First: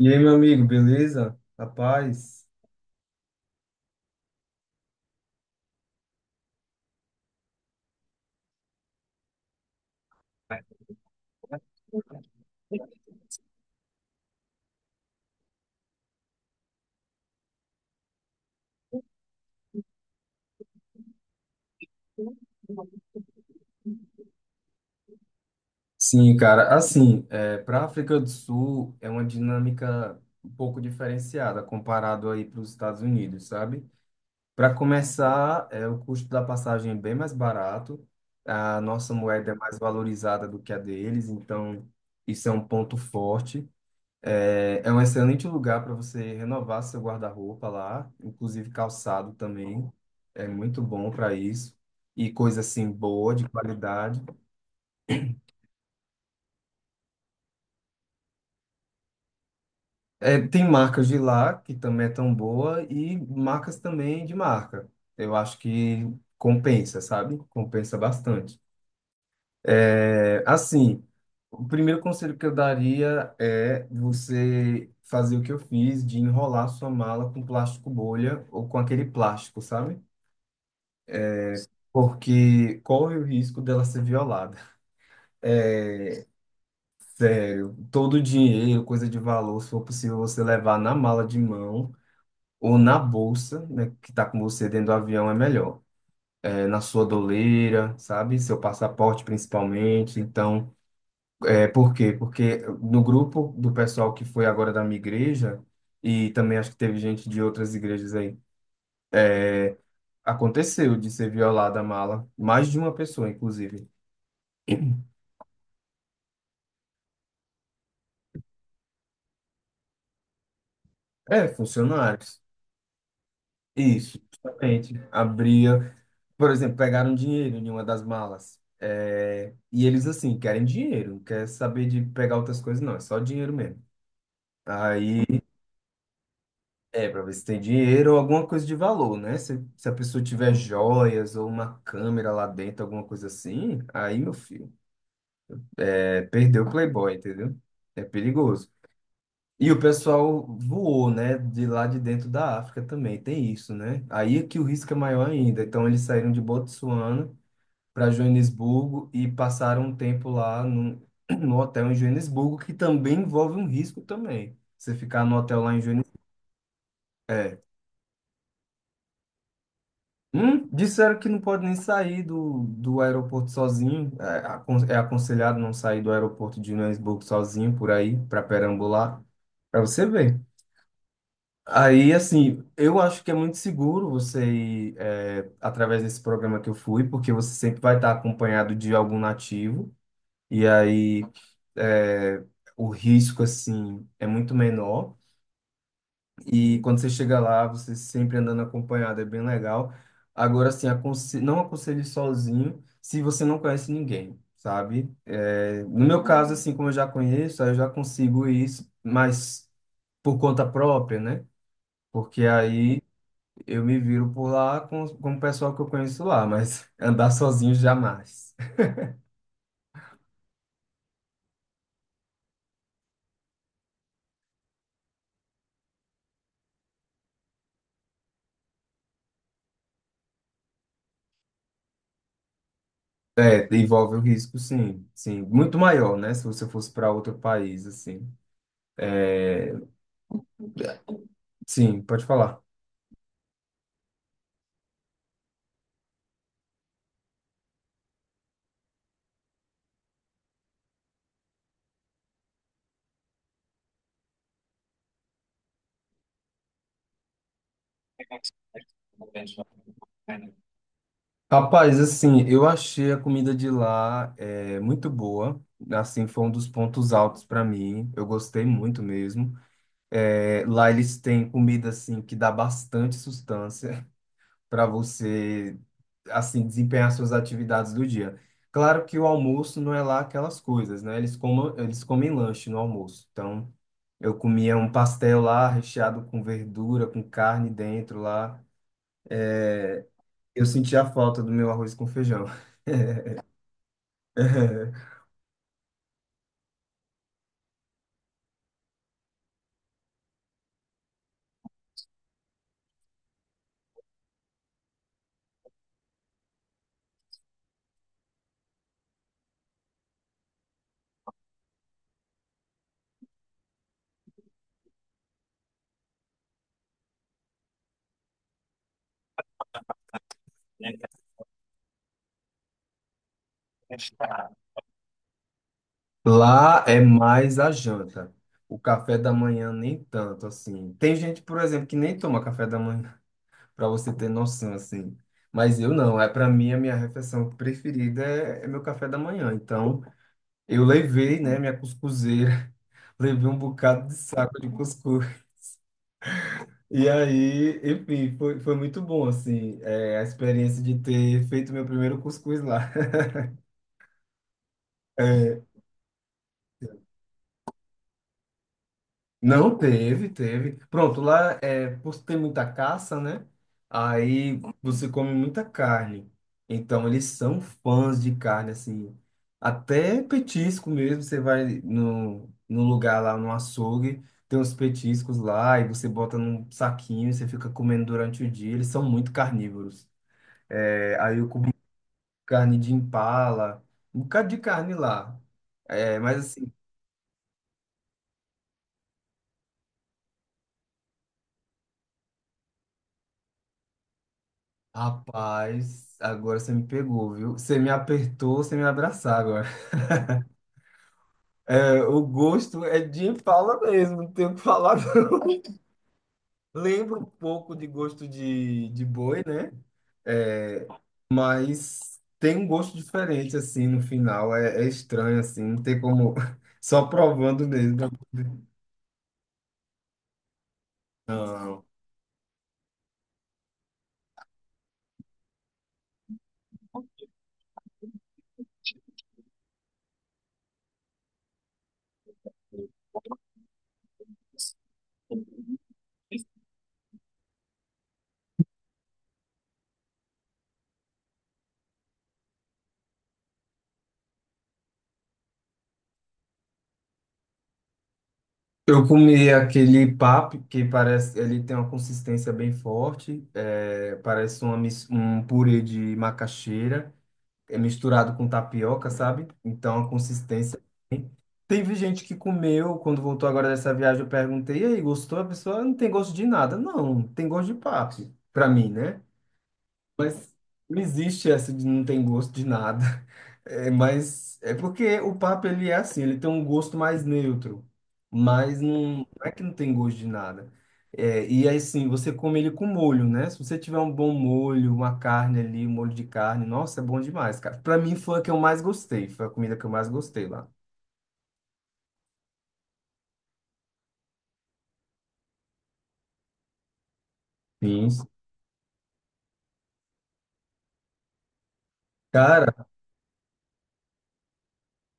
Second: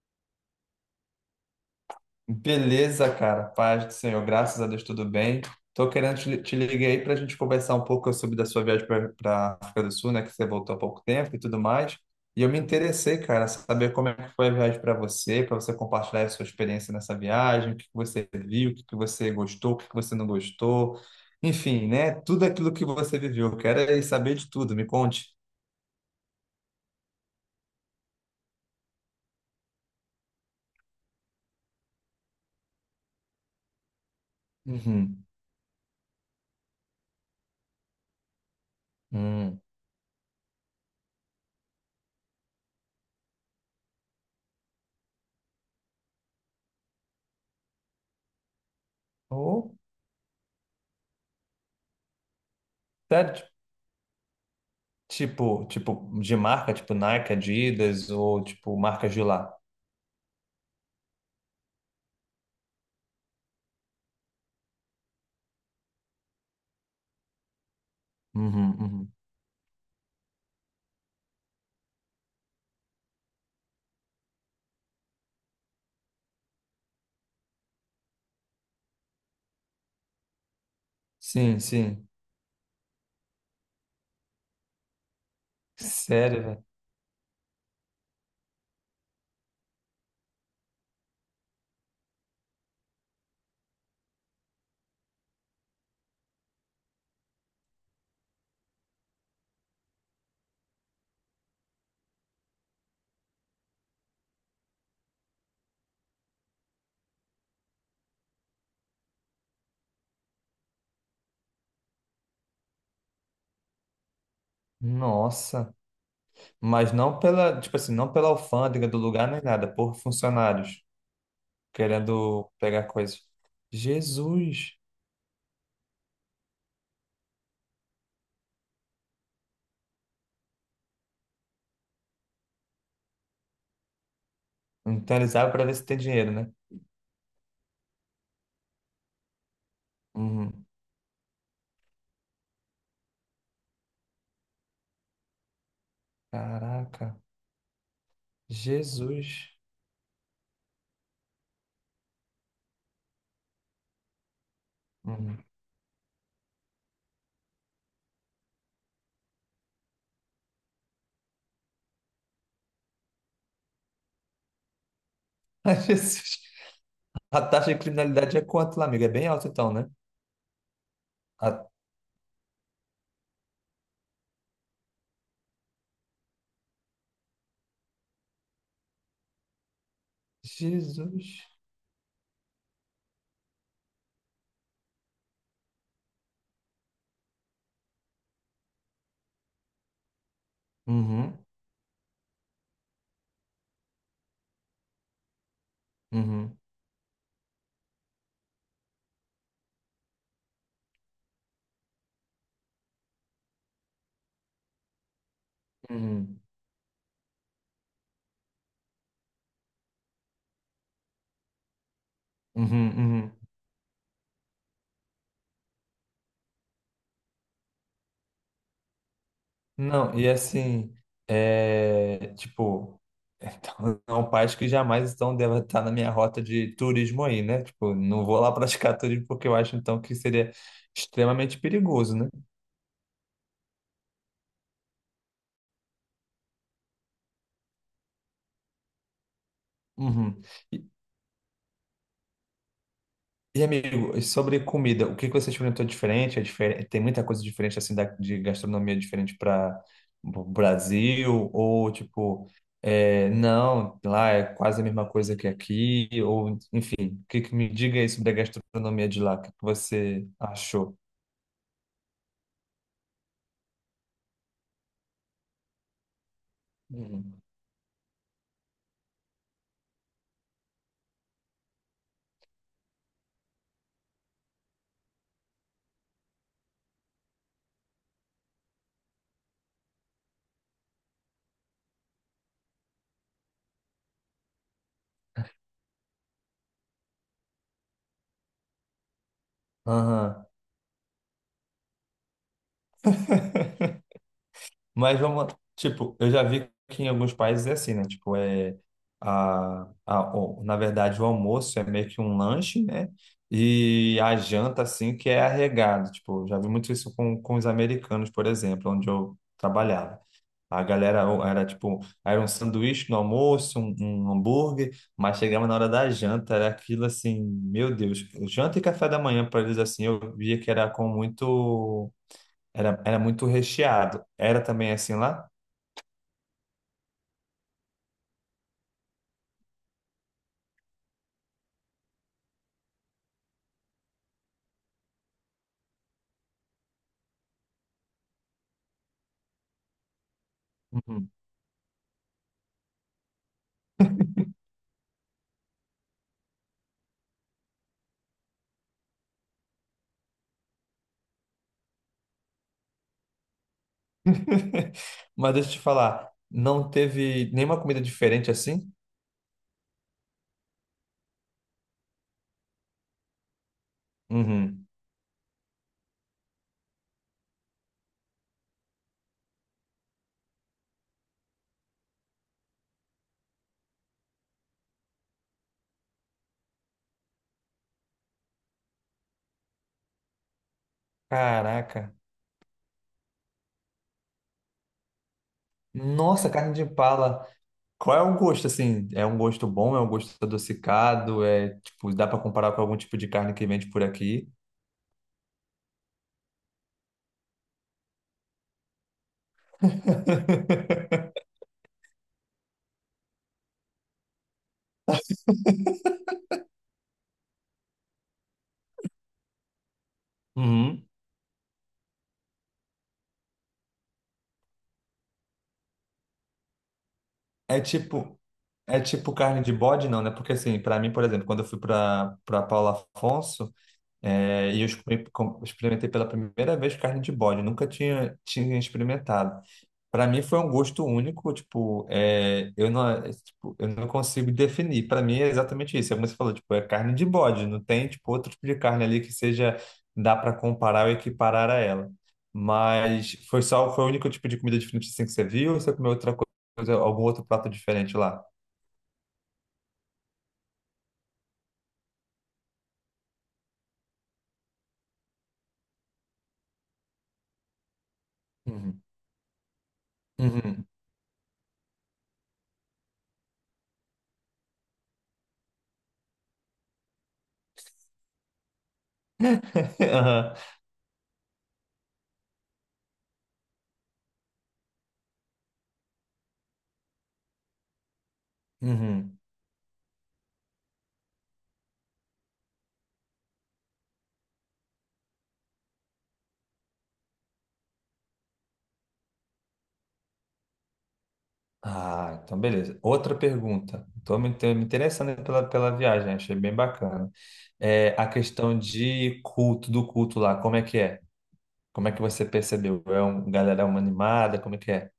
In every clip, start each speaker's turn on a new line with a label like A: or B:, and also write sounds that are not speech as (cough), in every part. A: E aí, meu amigo, beleza? Rapaz?
B: Beleza, cara. Paz do Senhor, graças a Deus, tudo bem. Tô querendo te ligar aí para a gente conversar um pouco sobre da sua viagem para África do Sul, né? Que você voltou há pouco tempo e tudo mais. E eu me interessei, cara, saber como é que foi a viagem para você compartilhar a sua experiência nessa viagem, o que que você viu, o que que você gostou, o que que você não gostou. Enfim, né? Tudo aquilo que você viveu. Eu quero é saber de tudo, me conte.
A: Sim, cara. Assim, para a África do Sul é uma dinâmica um pouco diferenciada comparado aí para os Estados Unidos, sabe? Para
B: Uhum.
A: começar, o custo da passagem é bem mais barato, a nossa moeda é
B: Hum.
A: mais valorizada do que a deles, então isso é um ponto forte. É, é um excelente lugar para você renovar seu guarda-roupa lá, inclusive calçado
B: Oh,
A: também, é muito bom para isso. E coisa assim boa,
B: sério?
A: de qualidade.
B: Tipo, tipo, de marca, tipo Nike, Adidas ou tipo marcas de lá.
A: É, tem marcas de lá que também é tão boa e marcas também de marca. Eu acho que compensa, sabe? Compensa bastante.
B: Uhum, uhum.
A: É, assim, o primeiro conselho que eu daria é você fazer o que eu fiz de enrolar sua mala com plástico bolha ou com aquele plástico, sabe?
B: Sim, sim.
A: Porque corre o risco dela ser violada.
B: Sério, velho.
A: Todo o dinheiro, coisa de valor, se for possível você levar na mala de mão ou na bolsa, né, que está com você dentro do avião, é melhor. É, na sua doleira, sabe? Seu passaporte principalmente. Então, é por quê? Porque no grupo do pessoal que foi agora da minha igreja, e também acho que teve gente de outras igrejas aí, aconteceu de ser violada a mala, mais de uma pessoa, inclusive.
B: Nossa. Mas não pela, tipo assim, não pela alfândega do lugar nem nada, por funcionários
A: É, funcionários.
B: querendo pegar coisas.
A: Isso,
B: Jesus.
A: justamente. Abria, por exemplo, pegaram dinheiro em uma das malas. É, e eles, assim, querem dinheiro, não quer saber de pegar outras coisas, não, é só dinheiro mesmo.
B: Então
A: Aí.
B: eles abrem pra ver se tem dinheiro, né?
A: É, para ver se tem dinheiro ou alguma coisa de valor, né? Se a pessoa tiver
B: Uhum.
A: joias ou uma câmera lá dentro, alguma coisa assim, aí, meu filho, perdeu o Playboy,
B: Caraca.
A: entendeu? É perigoso.
B: Jesus.
A: E o pessoal voou, né? De lá de dentro da África também, tem isso, né? Aí é que o risco é maior
B: Uhum.
A: ainda. Então, eles saíram de Botsuana para Joanesburgo e passaram um tempo lá no, (clears throat) no hotel em Joanesburgo, que também envolve um risco também. Você ficar no hotel
B: (laughs)
A: lá
B: Ai,
A: em Joanesburgo.
B: Jesus. A taxa de criminalidade é quanto lá, amiga? É bem alta então, né?
A: Disseram que não pode
B: A...
A: nem sair do aeroporto sozinho. É, é aconselhado não sair do aeroporto de Joanesburgo sozinho por aí, para perambular, para você ver.
B: Jesus.
A: Aí, assim, eu acho que é muito seguro você ir através desse programa que eu fui, porque você sempre vai estar acompanhado de algum nativo, e aí
B: Uhum,
A: é, o risco, assim, é muito menor.
B: uhum,
A: E quando você chega lá, você sempre andando acompanhado, é bem legal. Agora, assim, não aconselho sozinho se você não conhece ninguém, sabe? É, no meu
B: uhum.
A: caso, assim, como eu já conheço, aí eu já consigo isso, mas por conta própria, né? Porque
B: Uhum,
A: aí
B: uhum.
A: eu me viro por lá com o pessoal que eu conheço lá, mas (laughs) andar sozinho jamais.
B: Não, e assim, é, tipo, então, (laughs) são pais que jamais estão, devem estar na minha rota de turismo aí, né? Tipo, não vou lá praticar turismo porque eu acho então que seria extremamente perigoso, né?
A: É, envolve o risco, sim, sim. Muito maior, né? Se você fosse para outro país, assim.
B: Uhum.
A: Sim, pode falar.
B: E amigo, e sobre comida, o que que você experimentou diferente? É diferente? Tem muita coisa diferente assim da, de gastronomia diferente para o Brasil ou tipo, é, não, lá é quase a mesma coisa que aqui ou enfim, o que que me diga aí sobre a gastronomia de lá? O que que você achou?
A: Rapaz, assim, eu achei a comida de lá muito boa. Assim, foi um dos pontos
B: Hum.
A: altos para mim. Eu gostei muito mesmo. É, lá eles têm comida assim que dá bastante sustância (laughs) para você assim desempenhar suas atividades do dia. Claro que o almoço não é lá aquelas coisas, né? Eles comem lanche no almoço. Então, eu comia um pastel lá recheado com verdura, com carne dentro lá.
B: Aham.
A: Eu sentia a falta do meu arroz com feijão.
B: (laughs) Mas
A: (laughs)
B: vamos, tipo, eu já vi que em alguns países é assim, né? Tipo, é na verdade, o almoço é meio que um lanche, né? E a janta, assim, que é arregado. Tipo, já vi muito isso com os americanos, por exemplo, onde eu trabalhava. A galera era tipo, era um sanduíche no almoço, um hambúrguer, mas chegava na hora da janta, era aquilo assim, meu Deus, janta e café da manhã para eles assim, eu via que era com muito, era muito recheado. Era também assim lá?
A: Lá é mais a janta. O café da manhã nem tanto assim. Tem gente, por exemplo, que nem toma café da manhã, (laughs) para você ter noção assim. Mas eu não, é para mim a minha refeição preferida é meu café da manhã. Então, eu
B: Uhum.
A: levei, né, minha cuscuzeira, (laughs) levei um bocado de saco de cuscuz. E aí, enfim, foi muito bom assim, a experiência de ter feito meu primeiro cuscuz lá. (laughs)
B: (laughs) Mas
A: É.
B: deixa eu te falar, não teve nenhuma comida diferente assim?
A: Não teve, teve. Pronto, lá é por ter muita caça, né? Aí
B: Uhum.
A: você come muita carne. Então eles são fãs de carne, assim. Até petisco mesmo. Você vai no lugar lá, no açougue, tem uns petiscos lá e você bota num saquinho e você fica comendo durante o dia. Eles são muito carnívoros. É, aí eu comi
B: Caraca.
A: carne de impala, um bocado de carne lá. É, mas
B: Nossa,
A: assim.
B: carne de impala. Qual é o gosto assim? É um gosto bom? É um gosto adocicado? É tipo, dá pra comparar com algum tipo de carne que vende por aqui?
A: Rapaz, agora você me pegou, viu? Você me apertou, você me abraçar agora. (laughs)
B: (laughs)
A: É, o gosto é de fala mesmo, não tenho o que falar, não. (laughs) Lembro um pouco de gosto de boi, né? É,
B: Uhum.
A: mas tem um gosto diferente, assim, no final. É estranho, assim, não tem como. (laughs) Só provando
B: É
A: mesmo.
B: tipo, é tipo carne de bode, não, né? Porque assim, pra mim, por exemplo, quando eu fui
A: Não.
B: pra para Paulo Afonso, é, e eu experimentei pela primeira vez carne de bode, eu nunca tinha experimentado. Para mim foi um gosto único, tipo, é, eu não, é, tipo, eu não consigo definir. Para mim é exatamente isso. É como você falou, tipo, é carne de bode, não tem tipo outro tipo de carne ali que seja dá para comparar ou equiparar a ela. Mas foi só foi o único tipo de comida diferente assim que você viu, ou você comeu outra coisa, algum outro prato diferente lá?
A: Eu comi aquele papo que parece, ele tem uma consistência bem forte, é, parece um purê de macaxeira. É misturado com
B: Uhum.
A: tapioca, sabe? Então a consistência.
B: Uhum.
A: Teve gente que comeu quando voltou agora dessa viagem. Eu perguntei, e aí, gostou? A pessoa não tem gosto de nada. Não, tem gosto de papo, pra mim, né?
B: (laughs) Aham.
A: Não existe essa de não tem gosto de nada. (laughs) É, mas é porque o papo ele é assim, ele tem um gosto mais neutro, mas não, não
B: Uhum.
A: é que não tem gosto de nada. É, e aí sim, você come ele com molho, né? Se você tiver um bom molho, uma carne ali, um molho de carne, nossa, é bom demais, cara. Pra mim foi a que eu mais gostei, foi a comida que eu mais gostei lá.
B: Ah, então beleza. Outra pergunta. Estou me interessando pela viagem, achei bem bacana. É,
A: Sim.
B: a questão de culto, do culto lá, como é que é? Como é que você
A: Cara,
B: percebeu? É um, galera, é uma animada, como é que é?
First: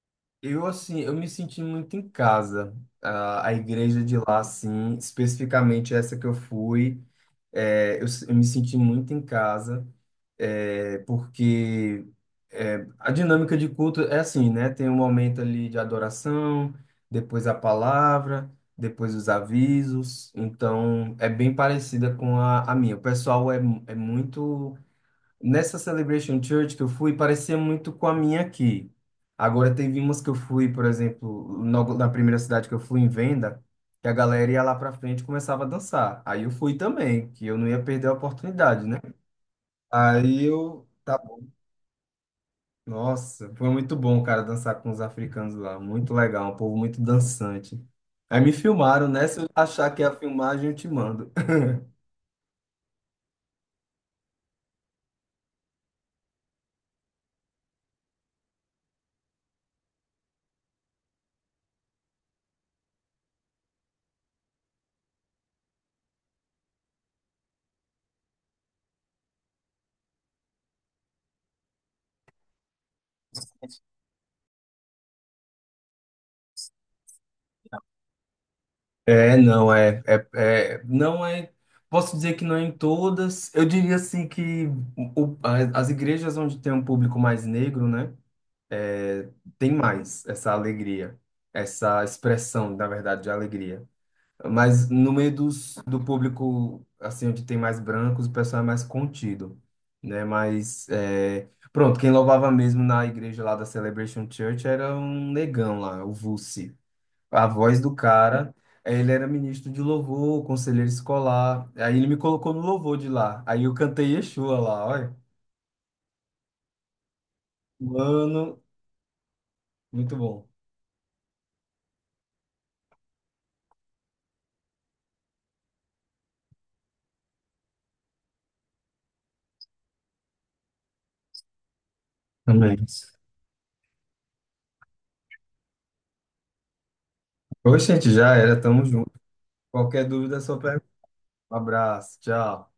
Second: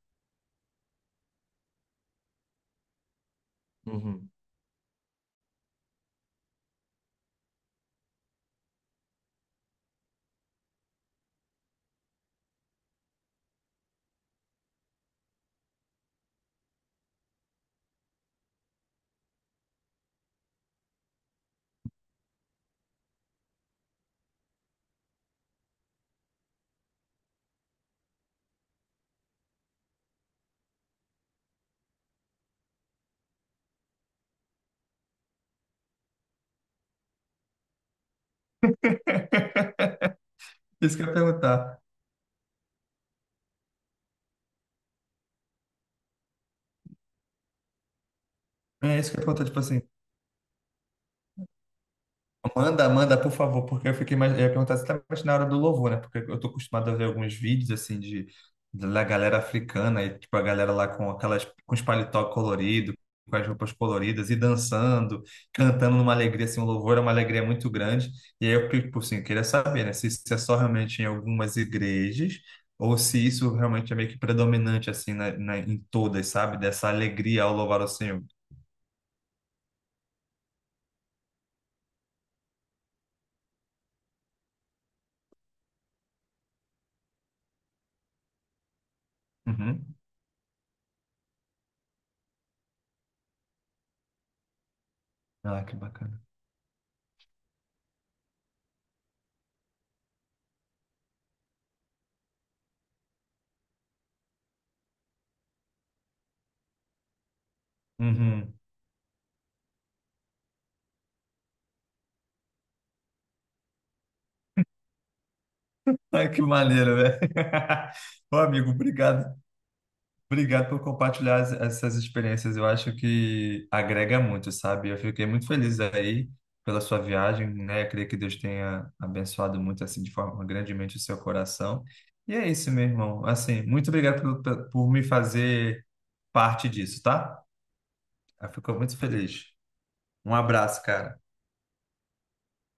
A: eu, assim, eu me senti muito em casa. Ah, a igreja de
B: Uhum.
A: lá, assim, especificamente essa que eu fui, eu me senti muito em casa, porque a dinâmica de culto é assim, né? Tem um momento ali de adoração, depois a palavra, depois os avisos. Então, é bem parecida com a minha. O pessoal é, é muito. Nessa Celebration Church que eu fui, parecia muito com a minha aqui. Agora, teve umas que eu fui, por exemplo, na primeira cidade que eu fui, em Venda, que a galera ia lá pra frente e começava a dançar. Aí eu fui também, que eu não ia perder a oportunidade, né? Aí eu.
B: Isso que eu ia
A: Tá.
B: perguntar.
A: Nossa, foi muito bom, cara, dançar com os africanos lá. Muito legal, um povo muito dançante. Aí me
B: É
A: filmaram,
B: isso que eu ia
A: né? Se
B: perguntar,
A: eu
B: tipo assim,
A: achar que é a filmagem, eu te mando.
B: manda, manda, por favor, porque eu fiquei mais, eu ia perguntar exatamente na hora do louvor, né? Porque eu tô acostumado a ver alguns vídeos assim de da galera africana e tipo a galera lá com aquelas com os paletó colorido, com as roupas coloridas e dançando, cantando numa alegria assim, o louvor é uma alegria muito grande. E aí eu tipo assim, eu queria saber, né, se isso é só realmente em algumas igrejas ou se isso realmente é meio que predominante assim em todas, sabe? Dessa alegria ao louvar o Senhor.
A: É, não, não é, posso dizer que não é em todas, eu diria assim que as igrejas onde tem um público mais negro, né, é, tem
B: Uhum.
A: mais essa alegria, essa expressão, na verdade, de alegria, mas no meio
B: Ah,
A: dos,
B: que
A: do,
B: bacana.
A: público, assim, onde tem mais brancos, o pessoal é mais contido, né, mas, pronto, quem louvava mesmo na igreja lá da Celebration Church era um negão lá, o Vuce, a voz do cara,
B: Uhum.
A: ele era ministro de louvor, conselheiro escolar. Aí ele me colocou no louvor de lá. Aí eu cantei Yeshua lá, olha.
B: Ai, que maneiro, velho. (laughs) Ô,
A: Mano,
B: amigo, obrigado.
A: muito bom.
B: Obrigado por compartilhar essas experiências. Eu acho que agrega muito, sabe? Eu fiquei muito feliz aí pela sua viagem, né? Eu creio que Deus tenha abençoado muito, assim, de forma grandemente o seu coração. E é isso,
A: Também.
B: meu irmão. Assim, muito obrigado por me fazer parte disso, tá?
A: Oxente, já
B: Eu
A: era,
B: fico
A: tamo
B: muito
A: junto.
B: feliz.
A: Qualquer
B: Um
A: dúvida é só
B: abraço,
A: pergunta.
B: cara.
A: Um abraço, tchau.